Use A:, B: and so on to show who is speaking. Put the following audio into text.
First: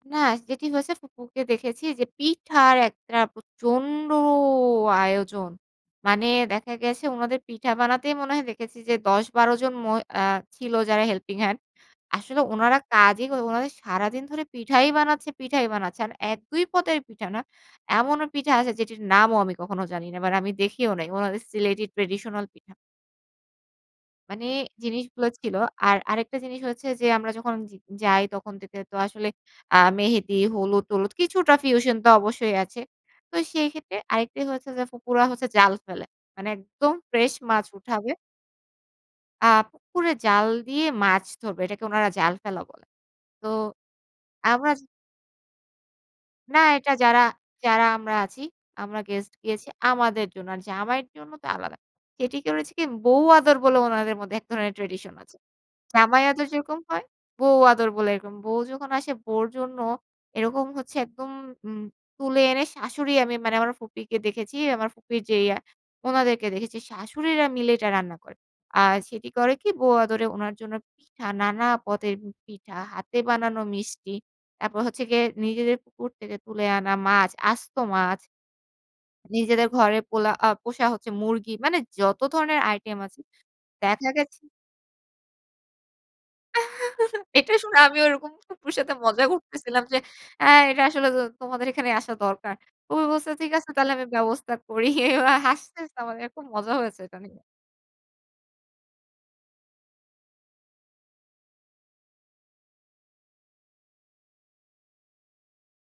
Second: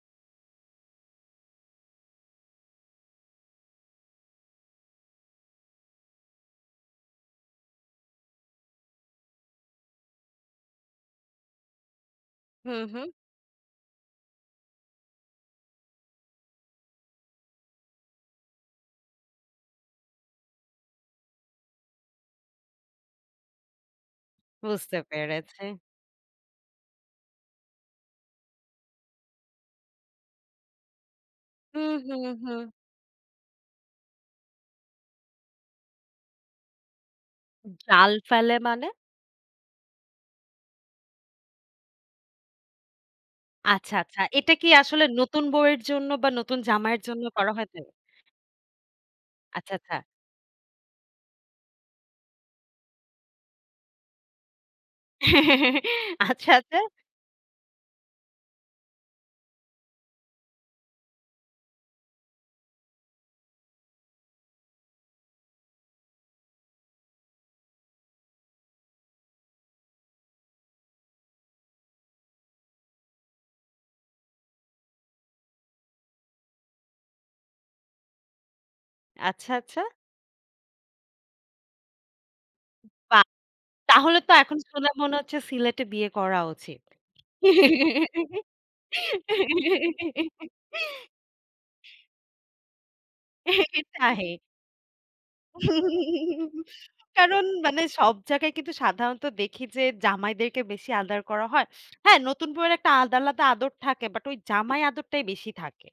A: না যেটি হয়েছে ফুপুকে দেখেছি যে পিঠার একটা প্রচণ্ড আয়োজন। মানে দেখা গেছে ওনাদের পিঠা বানাতেই মনে হয় দেখেছি যে ১০ ১২ জন মই আ ছিল যারা হেল্পিং হ্যান্ড। আসলে
B: হু,
A: ওনারা
B: হু।
A: কাজই ওনাদের সারাদিন ধরে পিঠাই বানাচ্ছে, পিঠাই বানাচ্ছে আর ১-২ পদের পিঠা না। এমনও পিঠা আছে যেটির নামও আমি কখনো জানি না মানে আমি দেখিও নাই ওনাদের সিলেটি ট্র্যাডিশনাল পিঠা। মানে
B: বুঝতে
A: জিনিসগুলো ছিল।
B: পেরেছি।
A: আর আরেকটা জিনিস হচ্ছে যে আমরা যখন য যাই তখন দেখতে তো আসলে আ মেহেদি, হলুদ, টলুদ কিছুটা
B: হুম,
A: ফিউশন তো
B: হুম,
A: অবশ্যই
B: হুম।
A: আছে। তো সেইক্ষেত্রে আরেকটা হচ্ছে যে ফুফুরা হচ্ছে জাল ফেলে। মানে একদম ফ্রেশ মাছ উঠাবে।
B: জাল ফেলে মানে?
A: আ পুকুরে জাল দিয়ে মাছ ধরবে। এটাকে উনারা জাল ফেলা বলে। তো
B: আচ্ছা, আচ্ছা। এটা কি
A: আমরা
B: আসলে নতুন বৌয়ের জন্য বা নতুন
A: না এটা
B: জামাইয়ের
A: যারা,
B: জন্য করা হয় তো?
A: যারা আমরা আছি আমরা গেস্ট গেছি
B: আচ্ছা, আচ্ছা।
A: আমাদের জন্য। আর জামাইয়ের জন্য তো আলাদা। যেটি করেছে কি বৌ আদর বলে ওনাদের মধ্যে এক ধরনের ট্র্যাডিশন আছে। জামাই আদর
B: আচ্ছা, আচ্ছা।
A: যেরকম হয় বউ আদর বলে এরকম। বউ যখন আসে বউর জন্য এরকম হচ্ছে একদম তুলে এনে শাশুড়ি আমি মানে আমার ফুপিকে দেখেছি আমার ফুপির যে ওনাদেরকে দেখেছি শাশুড়িরা মিলে এটা রান্না করে। আর সেটি করে কি বৌ আদরে ওনার জন্য পিঠা নানা পদের পিঠা হাতে বানানো মিষ্টি, তারপর হচ্ছে গিয়ে নিজেদের পুকুর থেকে তুলে আনা মাছ, আস্ত মাছ।
B: আচ্ছা,
A: নিজেদের
B: আচ্ছা।
A: ঘরে পোলা পোষা হচ্ছে মুরগি মানে যত ধরনের আইটেম আছে
B: বাহ!
A: দেখা
B: তাহলে তো
A: গেছে
B: এখন শুনে মনে হচ্ছে সিলেটে বিয়ে করা উচিত।
A: এটা শুনে আমি ওরকম ফুফুর সাথে মজা করতেছিলাম যে আ এটা আসলে তোমাদের এখানে আসা দরকার। ফুফু বলছে ঠিক আছে তাহলে আমি
B: সেটাই।
A: ব্যবস্থা করি ওরা হাসতে খুব মজা হয়েছে এটা নিয়ে।
B: কারণ মানে সব জায়গায় কিন্তু সাধারণত দেখি যে জামাইদেরকে বেশি আদর করা হয়। হ্যাঁ নতুন বউয়ের একটা আলাদা, আলাদা আদর থাকে বাট ওই জামাই আদরটাই বেশি থাকে।